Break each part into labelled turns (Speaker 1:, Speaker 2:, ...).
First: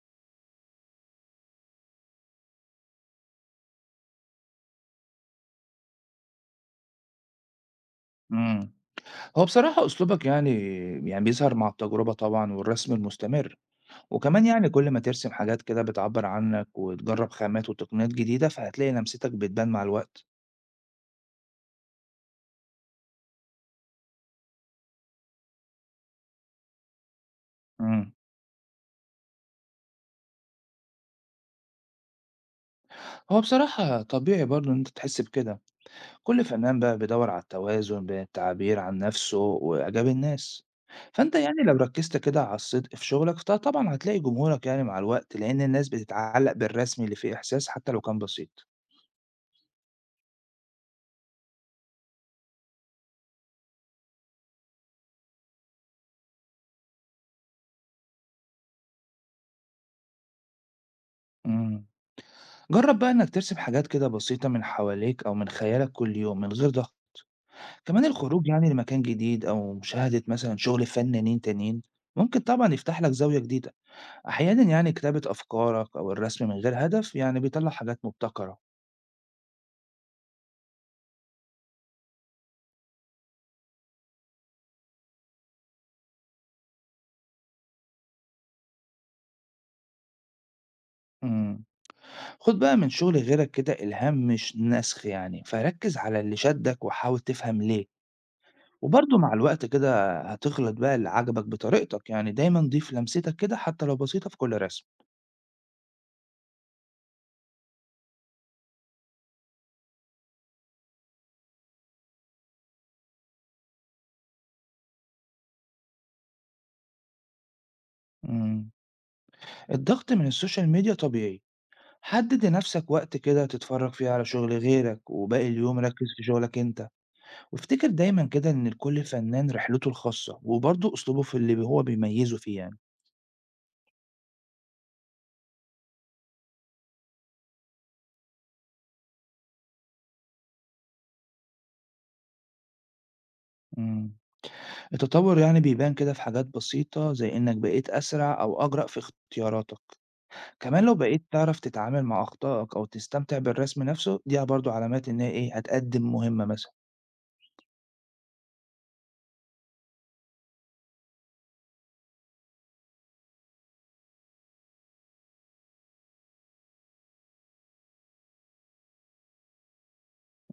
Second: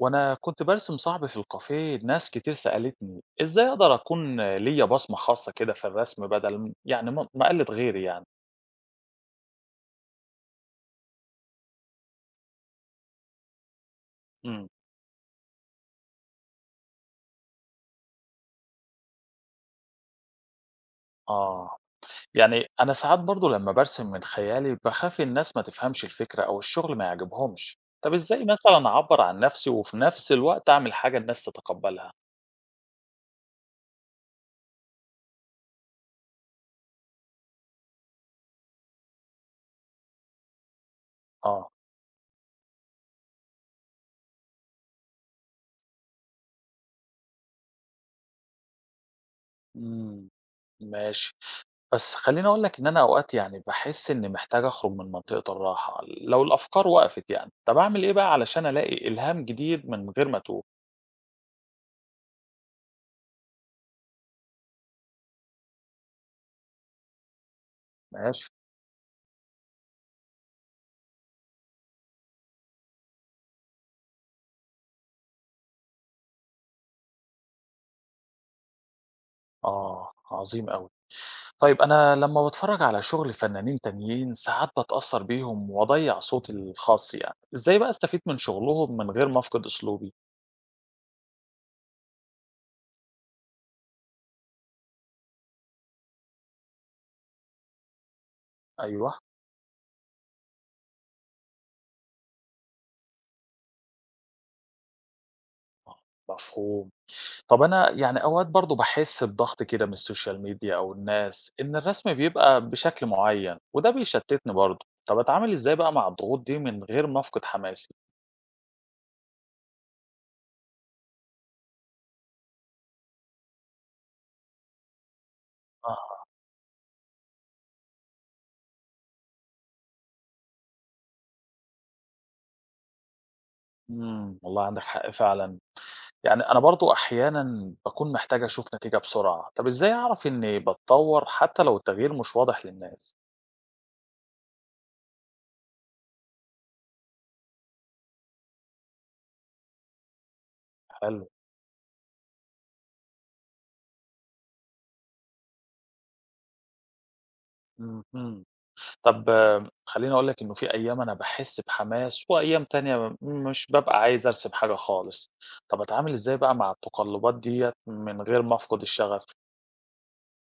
Speaker 1: وأنا كنت بارسم صاحبي في الكافيه، ناس كتير سألتني إزاي أقدر أكون ليا بصمة خاصة كده في الرسم بدل ما أقلد غيري يعني.
Speaker 2: إمم. هو بصراحة أسلوبك يعني بيظهر مع التجربة طبعًا والرسم المستمر، وكمان
Speaker 1: امم.
Speaker 2: يعني كل ما ترسم حاجات كده بتعبّر عنك وتجرّب خامات وتقنيات جديدة، فهتلاقي لمستك بتبان مع الوقت.
Speaker 1: آه. يعني أنا ساعات برضو لما برسم من خيالي بخاف الناس ما تفهمش الفكرة أو الشغل ما يعجبهمش.
Speaker 2: إمم.
Speaker 1: طب إزاي مثلا أعبر عن نفسي وفي نفس الوقت أعمل حاجة الناس تتقبلها؟
Speaker 2: هو بصراحة طبيعي برضه إن أنت تحس بكده، كل فنان بقى بيدوّر على التوازن بين التعبير عن نَفْسه وإعجاب الناس. فأنت يعني
Speaker 1: آه.
Speaker 2: لو ركّزت كده على الصدق في شغلك، فطبعًا هتلاقي جمهورك يعني مع الوقت، لإن الناس بتتعلّق بالرسم اللي فيه إحساس حتى لو كان بسيط.
Speaker 1: امم. ماشي. بس خلّيني أقول لك إن أنا أوقات يعني باحس إني محتاج أخرج من منطقة الراحة، لو الأفكار وقفت يعني، طب أعمل إيه بقى علشان ألاقي إلهام جديد من غير ما أتوه؟
Speaker 2: إمم. جرب بقى إنك ترسم حاجات كده بسيطة من حواليك أو من خيالك كل يوم من غير ضغط. كمان
Speaker 1: ماشي.
Speaker 2: الخروج يعني لمكان جديد أو مشاهدة مثلا شغل فنانين تانيين ممكن طبعا يفتح لك زاوية جديدة. أحيانا يعني كتابة أفكارك أو الرسم من غير هدف يعني بيطلع حاجات مبتكرة.
Speaker 1: آه، عظيم أوي. طيب أنا لمّا باتفرّج على شغل فنانين تانيين ساعات باتأثّر بيهم وأضيّع صوتي الخاص يعني، إزاي بقى أستفيد من شغلهم من غير ما أفقد أسلوبي؟
Speaker 2: مم. خد بقى من شغل غيرك كده إلهام مش نسخ يعني فركز على اللي شدك وحاول تفهم ليه. وبرضه
Speaker 1: أيوه،
Speaker 2: مع الوقت كده هتخلط بقى اللي عجبك بطريقتك، يعني دايما ضيف لمستك كده حتى لو بسيطة في كل رسم.
Speaker 1: آه، مفهوم. طب أنا يعني أوقات برضه باحس بضغط كده من السوشيال ميديا أو الناس، إن الرسم بيبقى بشكل معيّن وده بيشتتني برضه، طب أتعامل إزاي بقى مع الضغوط دي من غير ما أفقد حماسي؟
Speaker 2: مم. الضغط من السوشيال ميديا طبيعي. حدد لنفسك وقت كده تتفرج فيه على شغل غيرك وباقي اليوم ركز في
Speaker 1: أها،
Speaker 2: شغلك انت. وافتكر دايما كده ان لكل فنان رحلته الخاصة وبرضه اسلوبه في اللي هو بيميزه فيه يعني.
Speaker 1: إمم، والله عندك حق فعلًا، يعني أنا برضه أحيانًا باكون محتاج أشوف نتيجة بسرعة، طب إزاي أعرف إني باتطور حتى لو التغيير مش واضح للناس؟
Speaker 2: مم. التطور يعني بيبان كده في حاجات بسيطة زي انك بقيت اسرع او اجرأ في اختياراتك. كمان لو
Speaker 1: حلو،
Speaker 2: بقيت تعرف تتعامل مع اخطائك او تستمتع بالرسم نفسه دي برضه علامات ان هي ايه هتقدم مهمة مثلا.
Speaker 1: اهم. طب خلّيني أقول لك إنه في أيام أنا باحس بحماس، وأيام تانية مش بابقى عايز أرسم حاجة خالص. طب أتعامل إزاي بقى مع التقلُّبات ديّة من غير ما أفقد الشغف؟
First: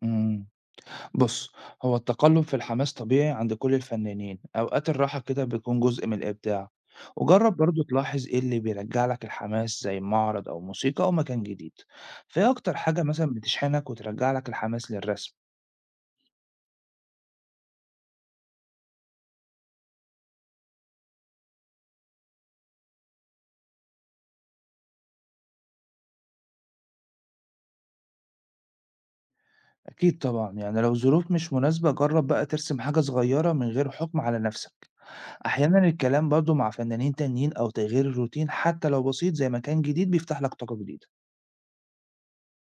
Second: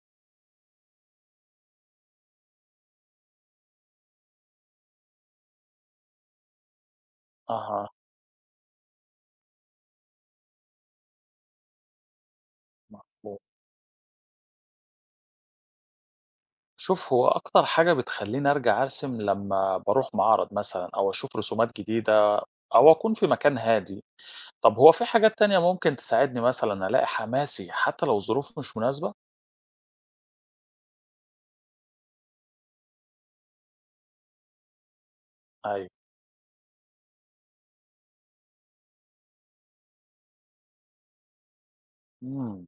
Speaker 2: مم. بص، هو التقلب في الحماس طبيعي عند كل الفنانين، أوقات الراحة كده بيكون جزء من الإبداع. وجرب برضو
Speaker 1: أها،
Speaker 2: تلاحظ إيه اللي بيرجع لك الحماس زي معرض أو موسيقى أو مكان جديد. فإيه أكتر حاجة مثلا
Speaker 1: مفهوم.
Speaker 2: بتشحنك وترجع لك الحماس للرسم؟
Speaker 1: شوف، هو أكتر حاجة بتخلّيني أرجع أرسم لمّا باروح معرض مثلًا أو أشوف رسومات جديدة أو أكون في مكان هادي. طب هو في حاجات تانية ممكن تساعدني مثلًا ألاقي حماسي حتى لو الظروف مش مناسبة؟
Speaker 2: أكيد طبعا، يعني لو الظروف مش مناسبة جرب بقى ترسم حاجة صغيرة من غير حكم على نفسك. أحيانا
Speaker 1: أيوه.
Speaker 2: الكلام برضو مع فنانين تانيين أو تغيير الروتين حتى لو بسيط زي مكان جديد بيفتح لك طاقة جديدة.
Speaker 1: إمم.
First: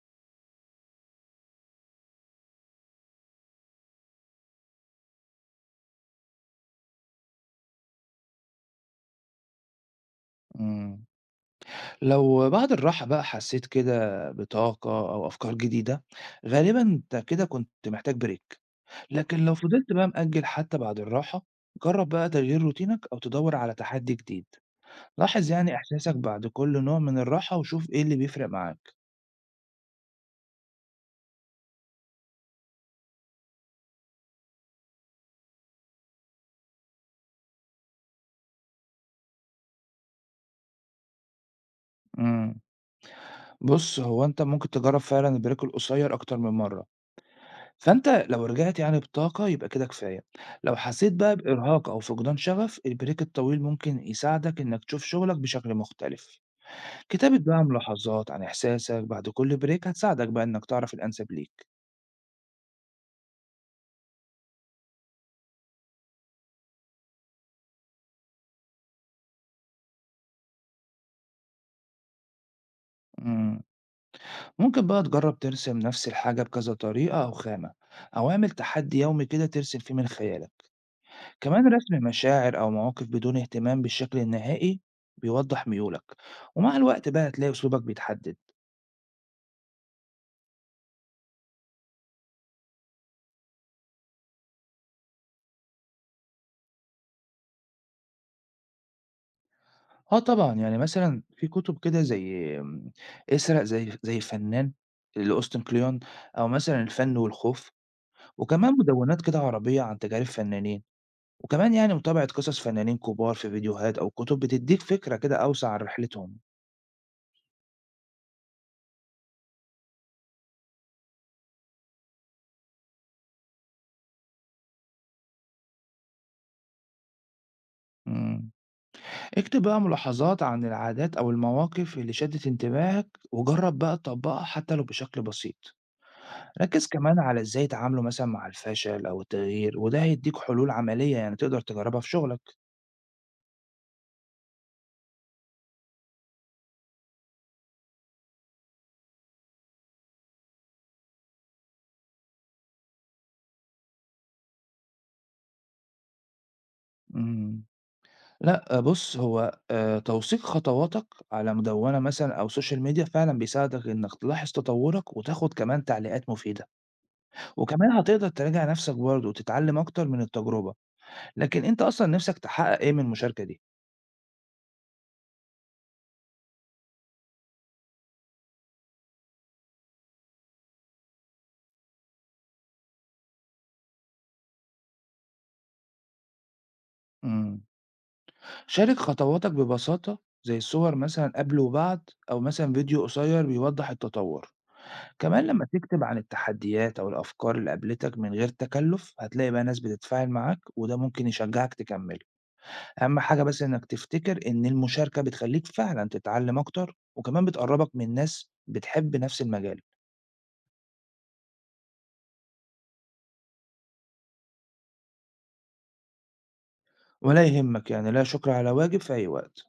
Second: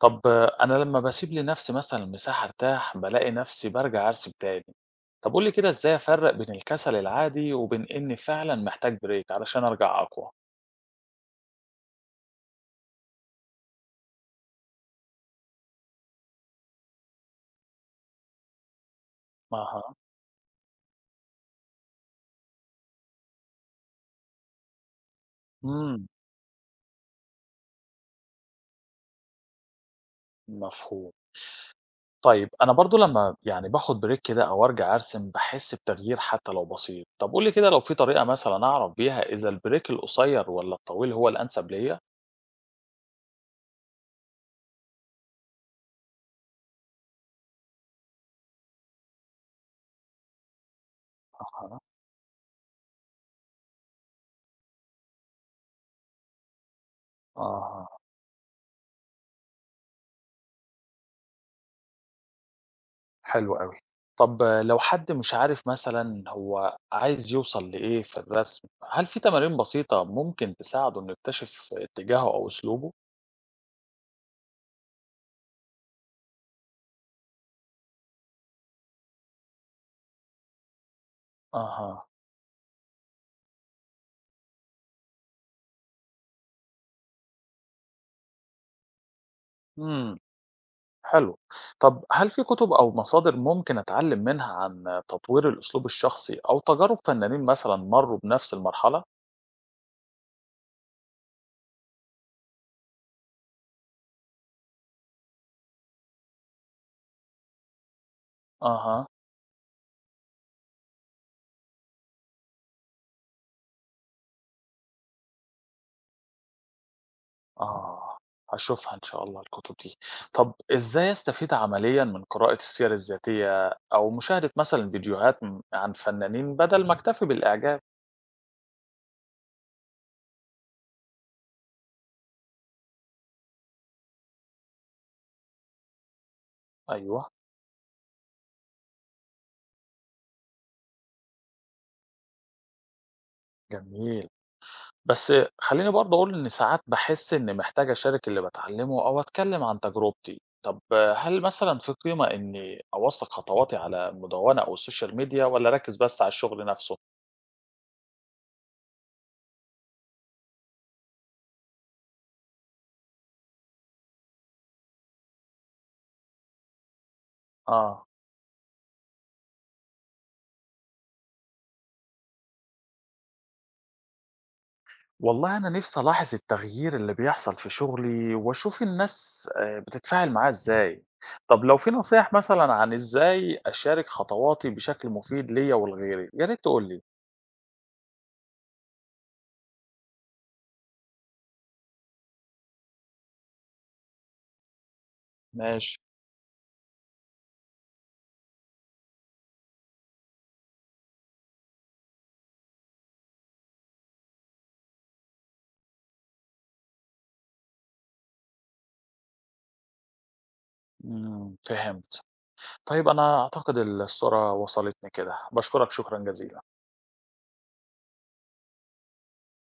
Speaker 1: طب أنا لمّا باسيب لنفسي مثلًا مساحة أرتاح، بالاقي نفسي بارجع أرسم تاني. طب قُل لي كده إزاي أفرّق بين الكسل العادي وبين إني فعلًا محتاج break علشان أرجع أقوى؟
Speaker 2: مم. لو بعد الراحة بقى حسيت كده بطاقة أو أفكار جديدة، غالبا أنت كده كنت محتاج بريك. لكن لو فضلت
Speaker 1: أها،
Speaker 2: بقى مأجل حتى بعد الراحة، جرب بقى تغيير روتينك أو تدور على تحدي جديد. لاحظ يعني
Speaker 1: إمم،
Speaker 2: إحساسك بعد كل نوع من الراحة وشوف إيه اللي بيفرق معاك.
Speaker 1: مفهوم. طيب أنا برضه لمّا يعني باخد break كده أو أرجع أرسم، باحس بتغيير حتى لو بسيط. طب قُل لي كده لو في طريقة مثلًا أعرف بيها إذا الbreak القصير والّا الطويل هو الأنسب ليّا؟
Speaker 2: مم. بص، هو أنت ممكن تجرب فعلا البريك القصير أكتر من مرة. فأنت لو رجعت يعني بطاقة يبقى كده كفاية. لو حسيت بقى
Speaker 1: أها،
Speaker 2: بإرهاق أو فقدان شغف، البريك الطويل ممكن يساعدك إنك تشوف شغلك بشكل مختلف. كتابة بقى
Speaker 1: آه.
Speaker 2: ملاحظات عن إحساسك بعد كل بريك هتساعدك بقى إنك تعرف الأنسب ليك.
Speaker 1: حلو أوي. طَب لو حد مش عارف مثلًا هو عايز يوصل لإيه في الرسم، هل في تمارين بسيطة ممكن تساعده إنه يكتشف اتجاهه أو أسلوبه؟
Speaker 2: مم. ممكن بقى تجرب ترسم نفس الحاجة بكذا طريقة أو خامة، أو اعمل تحدي يومي كده ترسم فيه من خيالك. كمان رسم
Speaker 1: أها،
Speaker 2: مشاعر أو مواقف بدون اهتمام بالشكل النهائي بيوضح ميولك، ومع الوقت بقى هتلاقي أسلوبك بيتحدد.
Speaker 1: إمم، حلو. طَب هل في كُتب أو مصادر ممكن أتعلّم منها عن تطوير الأسلوب الشخصي أو تجارب فنانين مثلًا مرّوا بنفس المرحلة؟
Speaker 2: اه طبعا، يعني مثلا في كتب كده زي اسرق زي فنان لأوستن كليون، أو مثلا الفن والخوف، وكمان
Speaker 1: أها.
Speaker 2: مدونات كده عربية عن تجارب فنانين. وكمان يعني متابعة قصص فنانين كبار في فيديوهات أو كتب بتديك فكرة كده أوسع عن رحلتهم.
Speaker 1: آه، هاشوفها إن شاء الله الكتب دي. طب إزاي أستفيد عمليًا من قراءة السير الذاتية أو مشاهدة مثلًا فيديوهات عن فنانين بدل ما أكتفي بالإعجاب؟
Speaker 2: مم. اكتب بقى ملاحظات عن العادات أو المواقف اللي شدت انتباهك وجرب بقى تطبقها حتى لو بشكل بسيط. ركز كمان
Speaker 1: أيوه،
Speaker 2: على إزاي يتعاملوا مثلا مع الفشل أو التغيير، وده هيديك حلول عملية يعني تقدر تجربها في شغلك.
Speaker 1: جميل. بس خلّيني برضه أقول إن ساعات باحس إني محتاج أشارك اللي باتعلمه أو أتكلم عن تجربتي. طب هل مثلًا في قيمة إني أوثّق خطواتي على المدونة أو السوشيال ميديا والّا أركّز بس على الشغل نفسه؟
Speaker 2: مم. لا آه، بص، هو توثيق خطواتك على مدونة مثلا أو سوشيال ميديا فعلا بيساعدك إنك تلاحظ تطورك وتاخد كمان تعليقات مفيدة. وكمان
Speaker 1: آه.
Speaker 2: هتقدر تراجع نفسك برضه وتتعلم أكتر من التجربة. لكن أنت أصلًا نفسك تحقق إيه من المشاركة دي؟
Speaker 1: والله أنا نفسي ألاحظ التغيير اللي بيحصل في شغلي وأشوف الناس بتتفاعل معاه إزاي. طب لو في نصيح مثلا عن إزاي أشارك خطواتي بشكل مفيد ليا ولغيري يا ريت تقولي.
Speaker 2: امم. شارك خطواتك ببساطة، زي الصور مثلًا قبل وبعد، أو مثلًا فيديو قصير بيوضح التطور. كمان لما
Speaker 1: ماشي.
Speaker 2: تكتب عن التحديات أو الأفكار اللي قابلتك من غير تكلف هتلاقي بقى ناس بتتفاعل معاك وده ممكن يشجعك تكمل. أهم حاجة بس إنك تفتكر إن المشاركة بتخليك فعلًا تتعلم أكتر وكمان بتقربك من ناس بتحب نفس المجال.
Speaker 1: مم، فهمت. طيب أنا أعتقد الصورة وصلتني كده، بشكرك شكرا جزيلا.
Speaker 2: ولا يهمك، يعني لا شكر على واجب، في أي وقت.